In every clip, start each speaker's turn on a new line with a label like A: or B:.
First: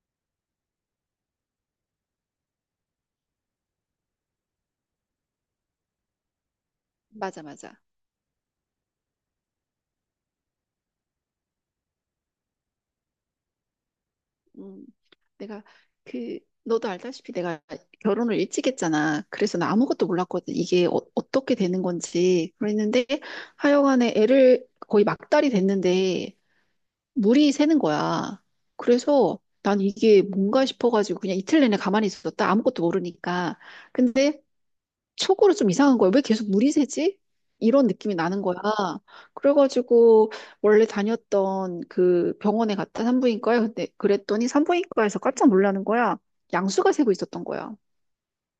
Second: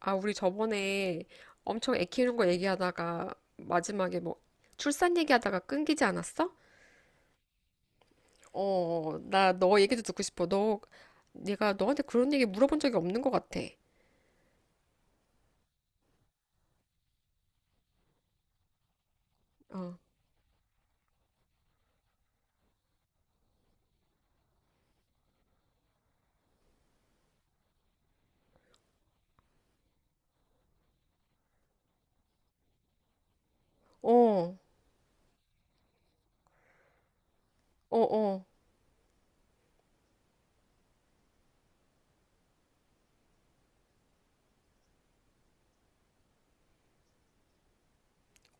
A: 아, 우리 저번에 엄청 애 키우는 거 얘기하다가 마지막에 뭐 출산 얘기하다가 끊기지 않았어?
B: 맞아, 맞아.
A: 어, 나 너 얘기도 듣고 싶어. 너 내가 너한테 그런 얘기 물어본 적이 없는 것 같아.
B: 음, 내가 그 너도 알다시피 내가 결혼을 일찍 했잖아. 그래서 나
A: 어,
B: 아무것도 몰랐거든. 이게 떻게 되는 건지. 그랬는데 하여간에 애를 거의 막달이 됐는데 물이 새는 거야. 그래서 난 이게 뭔가 싶어가지고 그냥 이틀 내내 가만히 있었다. 아무것도 모르니까. 근데
A: 어,
B: 속으로 좀 이상한 거예요. 왜 계속 물이 새지? 이런
A: 어,
B: 느낌이 나는
A: 어,
B: 거야. 그래가지고 원래 다녔던 그 병원에 갔다 산부인과에, 근데 그랬더니 산부인과에서 깜짝 놀라는 거야. 양수가 새고 있었던 거야.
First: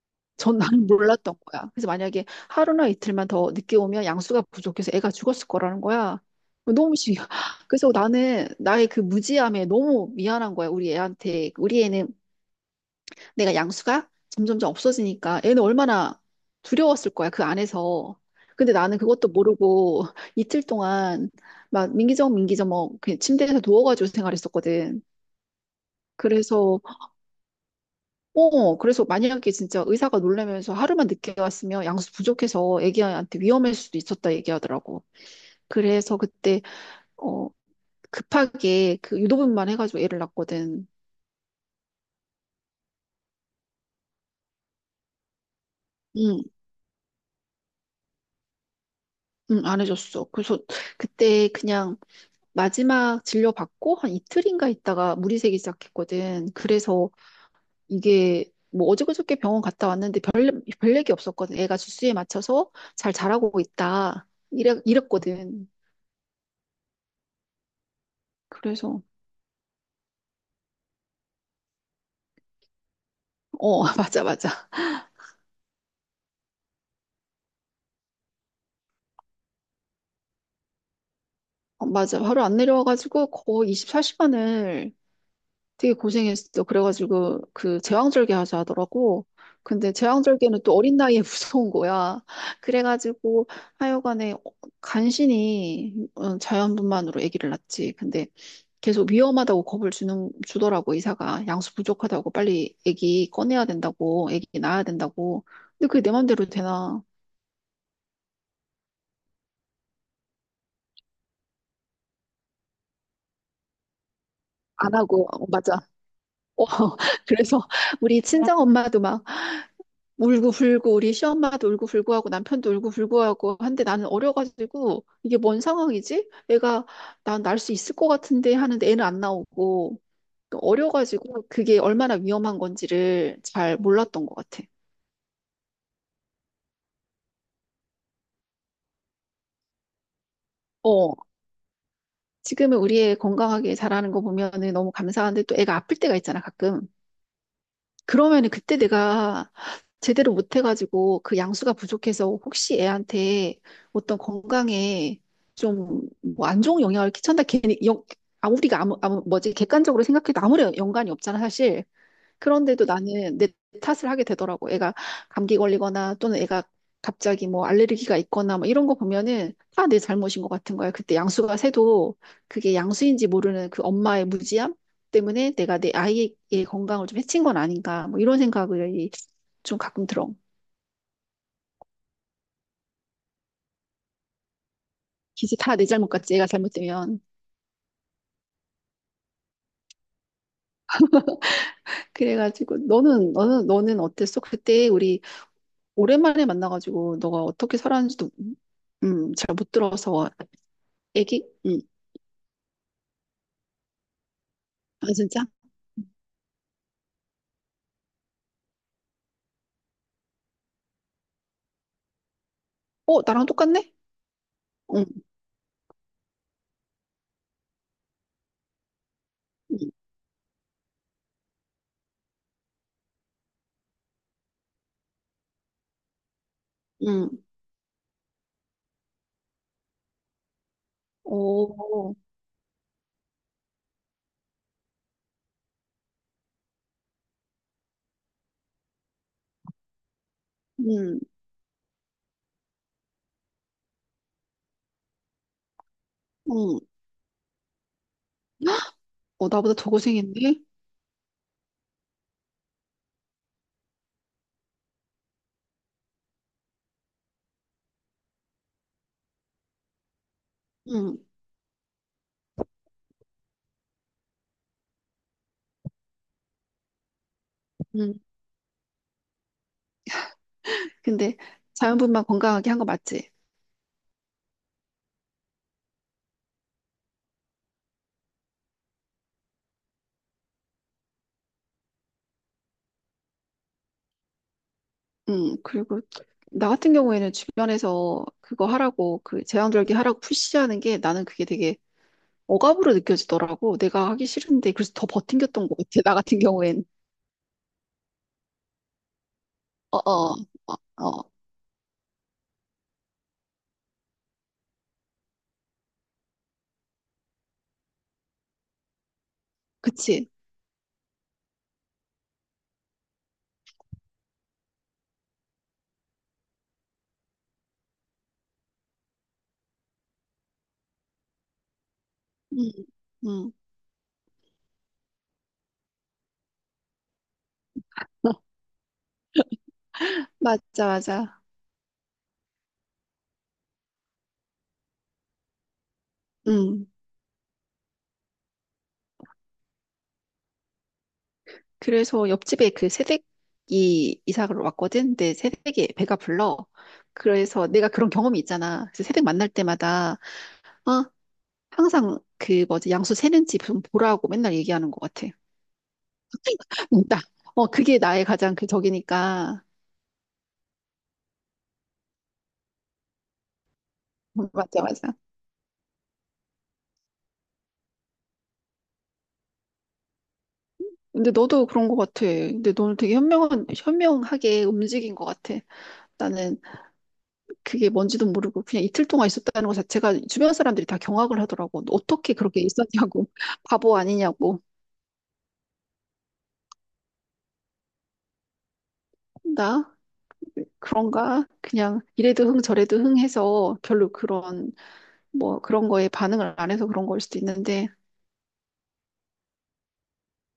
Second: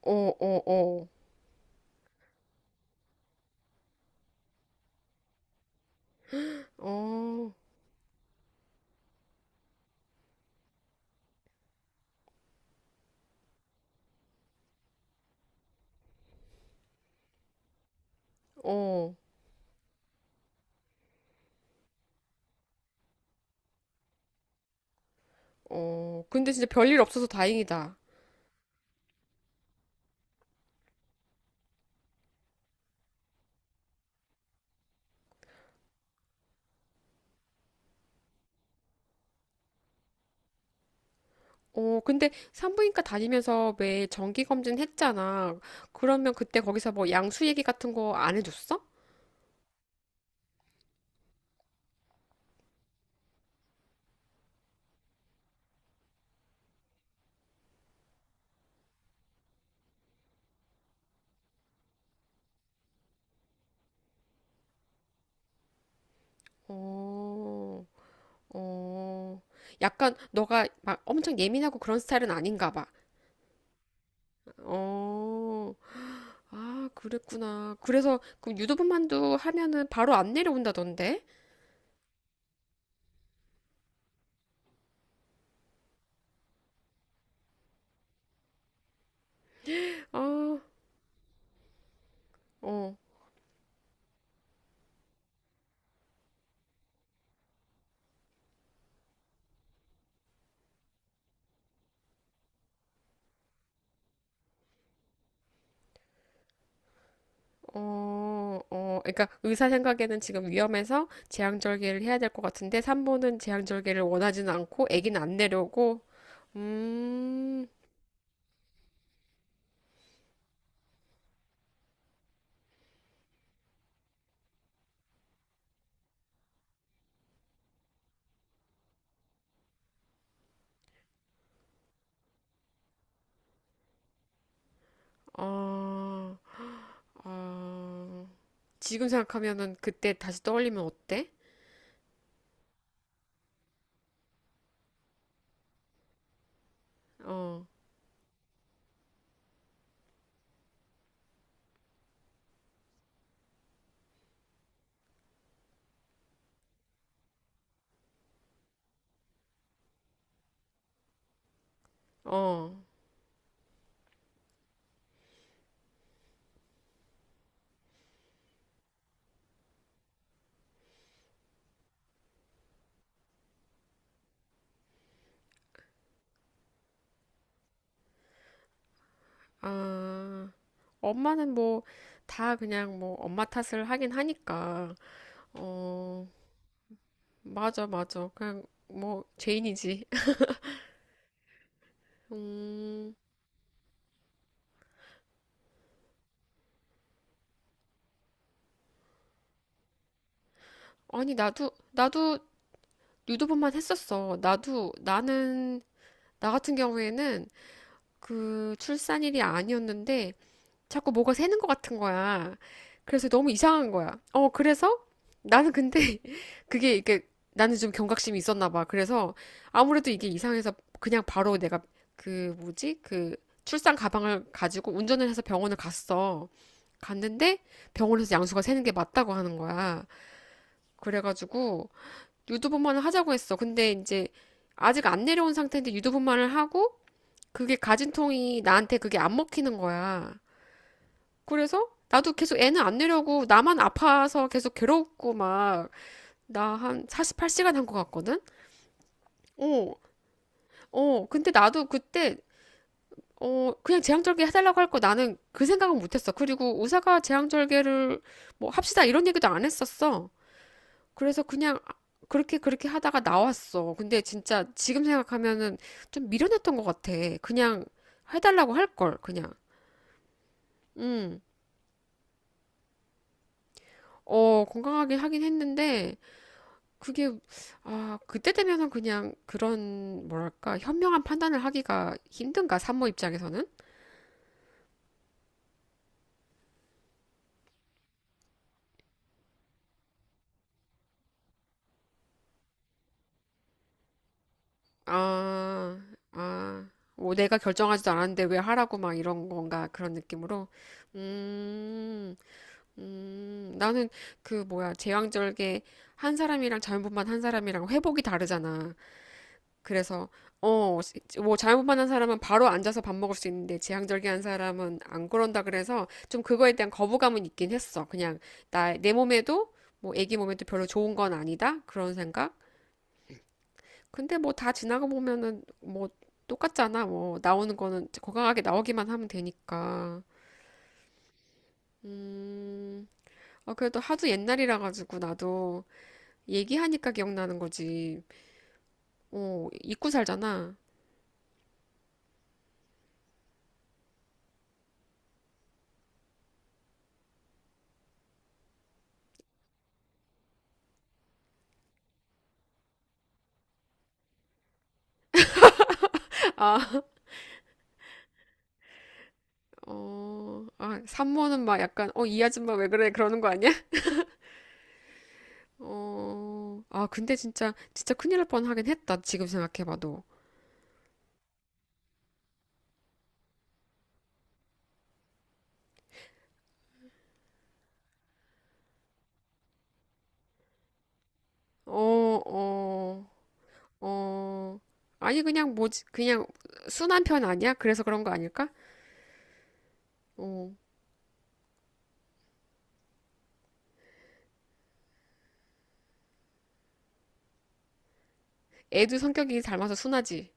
A: 어,
B: 전
A: 어,
B: 나는
A: 어,
B: 몰랐던 거야. 그래서 만약에 하루나 이틀만 더 늦게 오면 양수가 부족해서 애가 죽었을 거라는 거야. 너무 신기해.
A: 어,
B: 그래서 나는 나의 그 무지함에 너무 미안한 거야. 우리 애한테. 우리 애는 내가 양수가 점점점 없어지니까 애는 얼마나 두려웠을 거야, 그 안에서. 근데 나는
A: 어,
B: 그것도 모르고 이틀 동안 막 민기적 민기적 뭐 그냥 침대에서 누워가지고 생활했었거든.
A: 어. 근데 진짜
B: 그래서
A: 별일 없어서 다행이다.
B: 그래서 만약에 진짜 의사가 놀라면서 하루만 늦게 왔으면 양수 부족해서 애기한테 위험할 수도 있었다 얘기하더라고. 그래서 그때 어 급하게 그 유도분만 해가지고 애를 낳았거든.
A: 어, 근데 산부인과 다니면서 왜 정기 검진 했잖아. 그러면
B: 응,
A: 그때 거기서 뭐 양수 얘기 같은 거 안 해줬어?
B: 응, 안 해줬어. 그래서 그때 그냥 마지막 진료받고 한 이틀인가 있다가 물이 새기 시작했거든. 그래서 이게 뭐 어저그저께 병원 갔다 왔는데 별 얘기 없었거든. 애가 주수에 맞춰서 잘 자라고 있다. 이래, 이랬거든.
A: 어.
B: 그래서,
A: 어, 약간 너가 막 엄청 예민하고 그런 스타일은 아닌가 봐.
B: 어, 맞아, 맞아.
A: 어, 아, 그랬구나. 그래서 그 유도분만두 하면은 바로 안 내려온다던데?
B: 어, 맞아. 바로 안 내려와가지고 거의 24시간을 되게 고생했어. 그래가지고 그 제왕절개 하자 하더라고. 근데
A: 아,
B: 제왕절개는 또 어린 나이에 무서운 거야.
A: 어,
B: 그래가지고 하여간에 간신히 자연분만으로 아기를 낳지. 근데 계속 위험하다고 겁을 주는 주더라고, 의사가. 양수 부족하다고 빨리 아기 꺼내야 된다고, 아기 낳아야 된다고. 근데 그게 내 맘대로 되나?
A: 어, 어. 그러니까 의사 생각에는 지금 위험해서 제왕절개를 해야 될 것 같은데 산모는 제왕절개를 원하지는 않고
B: 안
A: 아기는
B: 하고
A: 안
B: 어, 맞아.
A: 내려오고.
B: 어, 그래서
A: 음,
B: 우리 친정 엄마도 막 울고 불고, 우리 시엄마도 울고 불고 하고, 남편도 울고 불고 하고 한데, 나는 어려가지고 이게 뭔 상황이지? 애가, 난 날 수 있을 것 같은데 하는데 애는 안 나오고, 어려가지고 그게 얼마나 위험한 건지를 잘 몰랐던 것 같아.
A: 아, 아. 지금 생각하면은 그때 다시 떠올리면
B: 어,
A: 어때?
B: 지금은 우리 애 건강하게 자라는 거 보면은 너무 감사한데, 또 애가 아플 때가 있잖아, 가끔.
A: 어,
B: 그러면은 그때 내가 제대로 못해가지고 그 양수가 부족해서 혹시 애한테 어떤 건강에 좀 뭐 안 좋은 영향을 끼친다, 괜히. 아 우리가 아무 뭐지, 객관적으로 생각해도 아무런 연관이 없잖아, 사실.
A: 어.
B: 그런데도 나는 내 탓을 하게 되더라고. 애가 감기 걸리거나, 또는 애가 갑자기 뭐 알레르기가 있거나 뭐 이런 거 보면은 다 내 잘못인 것 같은 거야. 그때 양수가 새도 그게 양수인지 모르는 그 엄마의 무지함 때문에 내가 내 아이의 건강을 좀 해친 건 아닌가, 뭐 이런 생각을 좀 가끔 들어.
A: 아, 엄마는 뭐, 다 그냥 뭐, 엄마 탓을 하긴 하니까.
B: 기지 다 내 잘못
A: 어,
B: 같지, 애가 잘못되면.
A: 맞아, 맞아. 그냥 뭐, 죄인이지.
B: 그래가지고
A: 음,
B: 너는 어땠어? 그때 우리 오랜만에 만나가지고 너가 어떻게 살았는지도 잘 못 들어서.
A: 아니,
B: 애기?
A: 나도, 나도 유도분만 했었어.
B: 아 진짜?
A: 나 같은 경우에는 그 출산일이 아니었는데, 자꾸 뭐가 새는 것 같은 거야.
B: 어,
A: 그래서
B: 나랑
A: 너무 이상한
B: 똑같네?
A: 거야. 어, 그래서
B: 응,
A: 나는 근데 그게 이게 나는 좀 경각심이 있었나 봐. 그래서
B: 응,
A: 아무래도 이게 이상해서 그냥 바로 내가 그 뭐지? 그 출산 가방을 가지고 운전을 해서 병원을 갔어.
B: 응,
A: 갔는데 병원에서 양수가 새는 게 맞다고 하는 거야. 그래가지고
B: 오,
A: 유두분만을 하자고 했어. 근데 이제 아직 안 내려온 상태인데 유두분만을 하고 그게 가진통이 나한테 그게 안 먹히는 거야.
B: 응,
A: 그래서 나도 계속 애는 안 내려고 나만 아파서 계속 괴롭고 막 나
B: 응,
A: 한 48시간 한 것 같거든?
B: 어, 나보다 더
A: 어,
B: 고생했네?
A: 어. 근데 나도 그때 어 그냥 제왕절개 해달라고 할 거 나는 그 생각은 못했어. 그리고 의사가 제왕절개를 뭐 합시다 이런 얘기도 안 했었어.
B: 응,
A: 그래서 그냥 그렇게 하다가 나왔어. 근데 진짜 지금 생각하면은 좀 미련했던 것 같아. 그냥
B: 응,
A: 해달라고 할 걸, 그냥.
B: 근데
A: 음,
B: 자연분만 건강하게 한 거 맞지?
A: 어, 건강하게 하긴 했는데. 그게 아 그때 되면은 그냥 그런 뭐랄까 현명한 판단을 하기가 힘든가 산모 입장에서는
B: 응. 그리고 나 같은 경우에는 주변에서 그거 하라고, 그 제왕절개 하라고 푸시하는 게, 나는 그게 되게 억압으로 느껴지더라고. 내가 하기 싫은데, 그래서 더 버팅겼던 것
A: 아
B: 같아, 나 같은 경우엔.
A: 아 뭐 내가 결정하지도 않았는데 왜 하라고 막 이런 건가
B: 어,
A: 그런
B: 어,
A: 느낌으로
B: 어, 어.
A: 음 나는 그 뭐야 제왕절개 한 사람이랑 자연분만 한 사람이랑 회복이 다르잖아 그래서
B: 그치?
A: 어, 뭐 잘못만 한 사람은 바로 앉아서 밥 먹을 수 있는데 지향절개한 사람은 안 그런다 그래서 좀 그거에 대한 거부감은 있긴 했어. 그냥 나 내 몸에도 뭐 애기 몸에도 별로 좋은 건 아니다 그런 생각.
B: 응, 응.
A: 근데 뭐 다 지나가 보면은 뭐 똑같잖아. 뭐 나오는 거는 건강하게 나오기만 하면 되니까.
B: 맞아, 맞아.
A: 음, 아 그래도 하도 옛날이라 가지고 나도
B: 응,
A: 얘기하니까 기억나는 거지. 어, 잊고 살잖아.
B: 그래서 옆집에 그 새댁이 이사를 왔거든. 근데 새댁이 배가 불러. 그래서 내가 그런 경험이 있잖아. 그래서 새댁 만날 때마다 어, 항상 그 뭐지, 양수 세는지 좀 보라고 맨날 얘기하는 것 같아.
A: 아.
B: 있다. 어, 그게 나의 가장 그 적이니까.
A: 어, 아, 산모는 막 약간, 어, 이 아줌마 왜 그래? 그러는 거 아니야?
B: 맞아, 맞아.
A: 어, 아, 근데 진짜, 진짜 큰일 날 뻔하긴 했다. 지금 생각해봐도.
B: 근데 너도 그런 것 같아. 근데 너는 되게 현명하게 움직인 것 같아. 나는 그게 뭔지도 모르고 그냥 이틀 동안 있었다는 것 자체가, 주변 사람들이 다 경악을 하더라고. 어떻게
A: 어,
B: 그렇게 있었냐고.
A: 어,
B: 바보 아니냐고.
A: 어. 아니, 그냥 뭐지? 그냥 순한 편 아니야? 그래서 그런 거 아닐까?
B: 나.
A: 어.
B: 그런가? 그냥 이래도 흥 저래도 흥 해서, 별로 그런, 뭐 그런 거에 반응을 안 해서 그런 걸 수도 있는데.
A: 애도 성격이 닮아서 순하지.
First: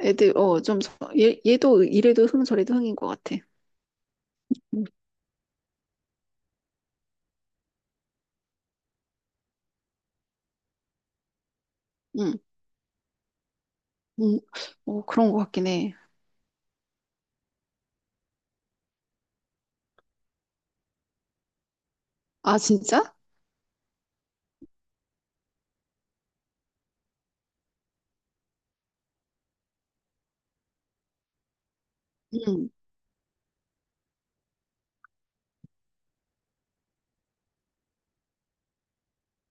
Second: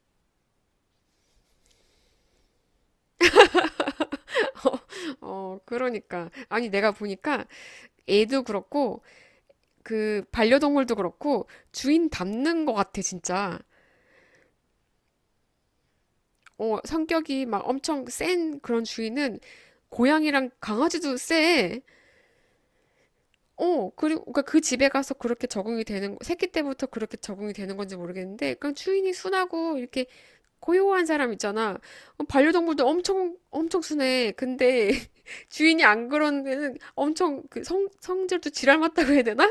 B: 애들 좀, 얘 얘도 이래도 흥 저래도 흥인 것 같아. 응,
A: 어, 그러니까. 아니, 내가 보니까 애도 그렇고, 그, 반려동물도 그렇고, 주인
B: 응,
A: 닮는 거 같아, 진짜.
B: 응. 어 그런 것 같긴 해.
A: 어, 성격이 막 엄청 센 그런 주인은 고양이랑 강아지도 세.
B: 아 진짜?
A: 어, 그리고 그러니까 그 집에 가서 그렇게 적응이 되는, 새끼 때부터 그렇게 적응이 되는 건지 모르겠는데, 그냥 주인이 순하고 이렇게 고요한 사람 있잖아. 어,
B: 응.
A: 반려동물도 엄청, 엄청 순해. 근데 주인이 안 그런 데는 엄청 그 성질도 지랄 맞다고 해야 되나?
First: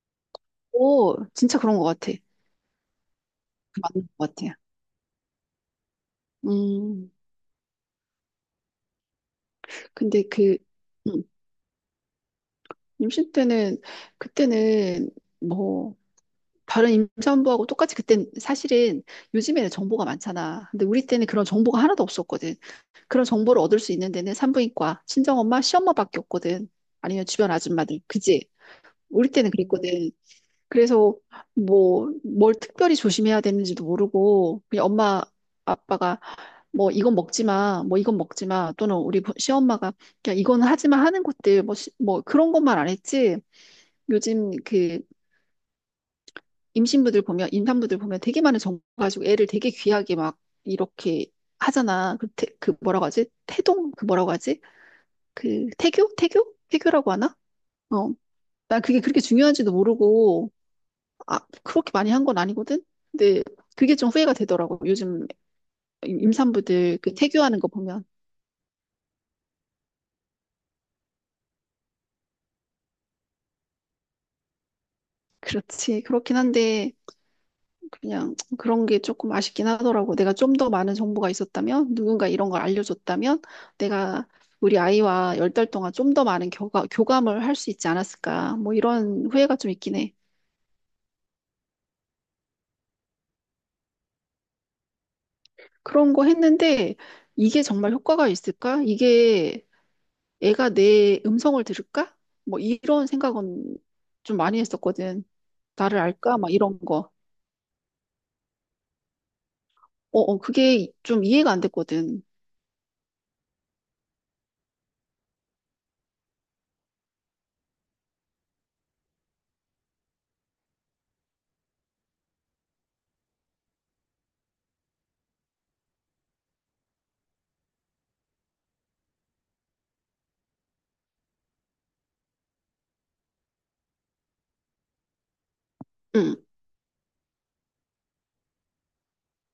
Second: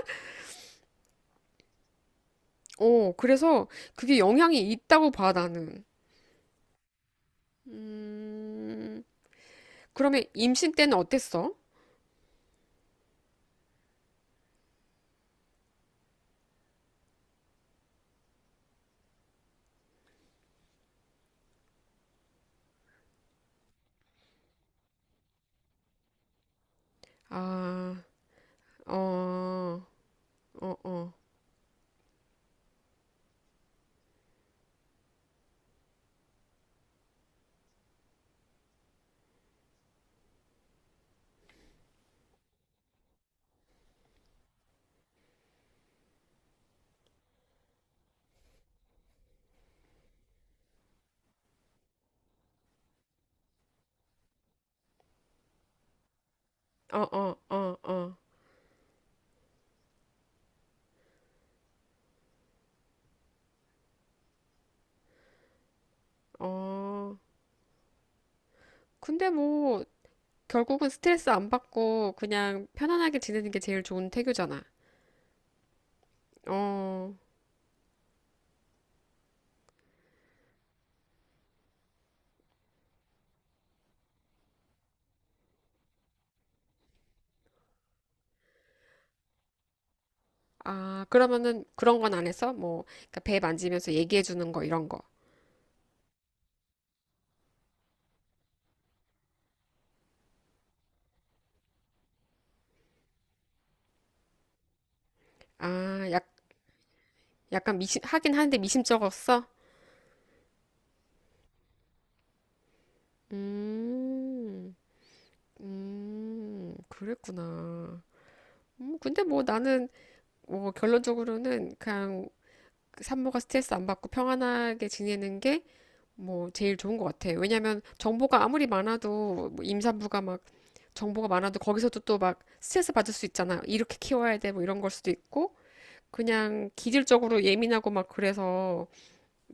B: 오 진짜 그런 것 같아.
A: 어, 그래서
B: 그 맞는
A: 그게
B: 것 같아.
A: 영향이 있다고 봐, 나는.
B: 음
A: 음, 그러면
B: 근데 그
A: 임신 때는
B: 음,
A: 어땠어?
B: 임신 때는, 그때는 뭐 다른 임산부하고 똑같이. 그땐 사실은 요즘에는 정보가 많잖아. 근데 우리 때는 그런 정보가 하나도 없었거든. 그런 정보를 얻을 수 있는 데는 산부인과, 친정엄마, 시엄마밖에 없거든. 아니면 주변
A: 아.
B: 아줌마들. 그지? 우리 때는
A: 어,
B: 그랬거든.
A: 어, 어,
B: 그래서 뭐 뭘 특별히 조심해야 되는지도 모르고, 그냥 엄마 아빠가 뭐 이건 먹지 마, 뭐 이건 먹지 마, 또는 우리 시엄마가 그냥 이건 하지 마 하는 것들 뭐, 뭐 그런 것만 안 했지. 요즘 그 임산부들 보면 되게 많은 정보 가지고 애를 되게 귀하게 막 이렇게 하잖아. 그 뭐라고 하지? 태동? 그 뭐라고 하지?
A: 어,
B: 태교라고 하나?
A: 어, 어,
B: 어.
A: 어,
B: 난 그게 그렇게 중요한지도 모르고, 아, 그렇게 많이 한 건 아니거든? 근데 그게 좀 후회가 되더라고. 요즘 임산부들 그
A: 어.
B: 태교하는 거 보면.
A: 근데 뭐, 결국은 스트레스 안 받고 그냥 편안하게 지내는 게 제일 좋은 태교잖아.
B: 그렇지. 그렇긴 한데,
A: 어,
B: 그냥 그런 게 조금 아쉽긴 하더라고. 내가 좀 더 많은 정보가 있었다면, 누군가 이런 걸 알려줬다면, 내가 우리 아이와 열 달 동안 좀 더 많은 교감을 할 수 있지 않았을까. 뭐 이런 후회가 좀 있긴 해.
A: 아, 그러면은 그런 건 안 했어? 뭐, 그러니까 배 만지면서 얘기해 주는 거, 이런 거.
B: 그런 거 했는데, 이게 정말 효과가 있을까? 이게 애가 내 음성을 들을까? 뭐 이런 생각은 좀 많이 했었거든. 나를
A: 아, 약,
B: 알까? 막 이런 거.
A: 약간 미심, 하긴 하는데 미심쩍었어?
B: 어, 어, 그게 좀 이해가 안 됐거든.
A: 음, 그랬구나. 근데 뭐 나는, 뭐 결론적으로는 그냥 산모가 스트레스 안 받고 평안하게 지내는 게 뭐 제일 좋은 것 같아. 왜냐면 하 정보가 아무리 많아도 뭐 임산부가 막 정보가 많아도 거기서도 또 막 스트레스 받을 수 있잖아. 이렇게 키워야 돼 뭐 이런 걸 수도 있고
B: 응.
A: 그냥 기질적으로 예민하고 막 그래서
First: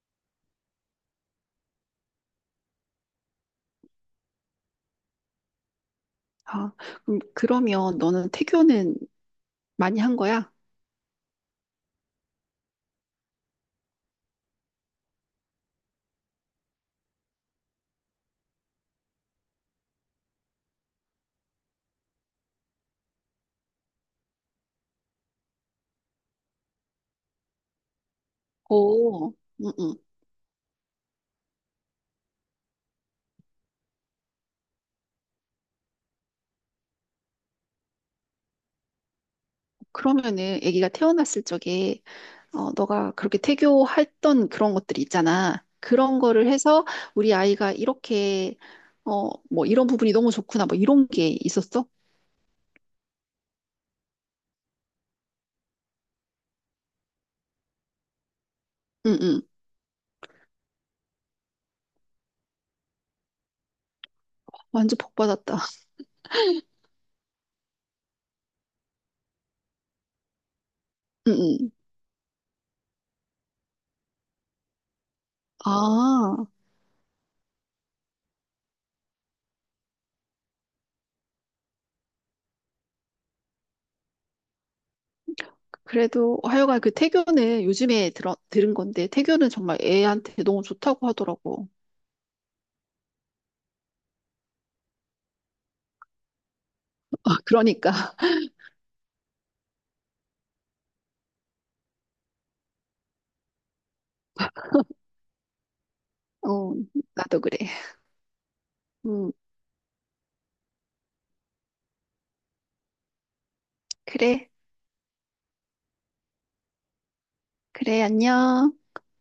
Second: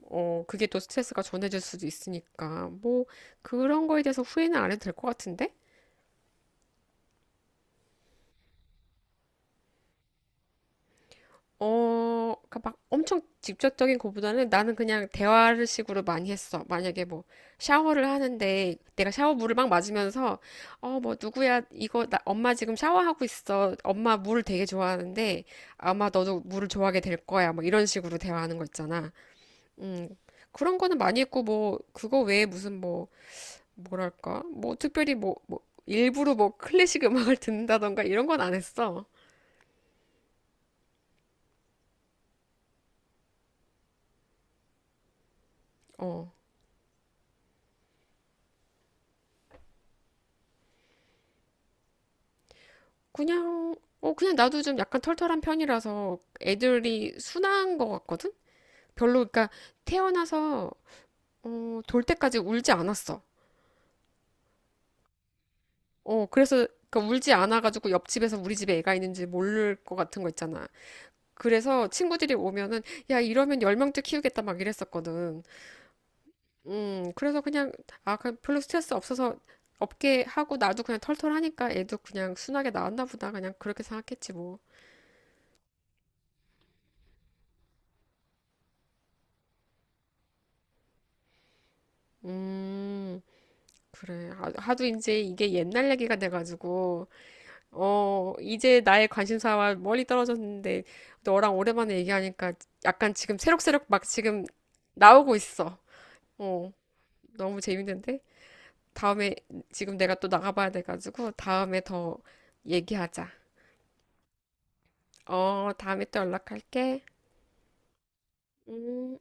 A: 어 그게 또 스트레스가 전해질 수도 있으니까 뭐 그런 거에 대해서 후회는 안 해도 될 것 같은데?
B: 아, 그럼 그러면 너는 태교는 많이 한 거야?
A: 어, 그러니까 막 엄청 직접적인 것보다는 나는 그냥 대화를 식으로 많이 했어. 만약에 뭐 샤워를 하는데 내가 샤워 물을 막 맞으면서 어, 뭐 누구야 이거 나 엄마 지금 샤워하고 있어. 엄마 물을 되게 좋아하는데 아마 너도 물을 좋아하게 될 거야. 뭐 이런 식으로 대화하는 거 있잖아.
B: 오, 음, 음.
A: 음. 그런 거는 많이 했고 뭐 그거 외에 무슨 뭐 뭐랄까? 뭐 특별히 뭐 일부러 뭐 클래식 음악을 듣는다던가 이런 건 안 했어.
B: 그러면은 아기가 태어났을 적에 너가 그렇게 태교했던 그런 것들이 있잖아. 그런
A: 어.
B: 거를 해서 우리 아이가 이렇게 뭐 이런 부분이 너무 좋구나, 뭐 이런 게 있었어?
A: 그냥, 어, 그냥 나도 좀 약간 털털한 편이라서 애들이 순한 것 같거든?
B: 응,
A: 별로,
B: 응.
A: 그러니까 태어나서, 어, 돌 때까지 울지 않았어.
B: 완전 복 받았다.
A: 어, 그래서, 그러니까 울지 않아가지고 옆집에서 우리 집에 애가 있는지 모를 것 같은 거 있잖아.
B: 응, 응.
A: 그래서 친구들이 오면은, 야, 이러면 열명째 키우겠다 막 이랬었거든.
B: 아,
A: 그래서 그냥, 아, 그냥 별로 스트레스 없어서 없게 하고 나도 그냥 털털하니까 애도 그냥 순하게 나왔나 보다. 그냥 그렇게 생각했지 뭐.
B: 그래도 하여간 그 태교는 요즘에 들은 건데, 태교는 정말 애한테 너무 좋다고 하더라고.
A: 음. 그래. 하도 이제 이게 옛날 얘기가 돼가지고,
B: 아, 그러니까.
A: 어, 이제 나의 관심사와 멀리 떨어졌는데, 너랑 오랜만에 얘기하니까 약간 지금 새록새록 막 지금 나오고 있어. 어,
B: 어, 나도 그래.
A: 너무 재밌는데?
B: 응,
A: 다음에, 지금 내가 또 나가봐야 돼가지고, 다음에 더 얘기하자.
B: 그래.
A: 어, 다음에 또 연락할게.
B: 그래, 안녕.
A: 음.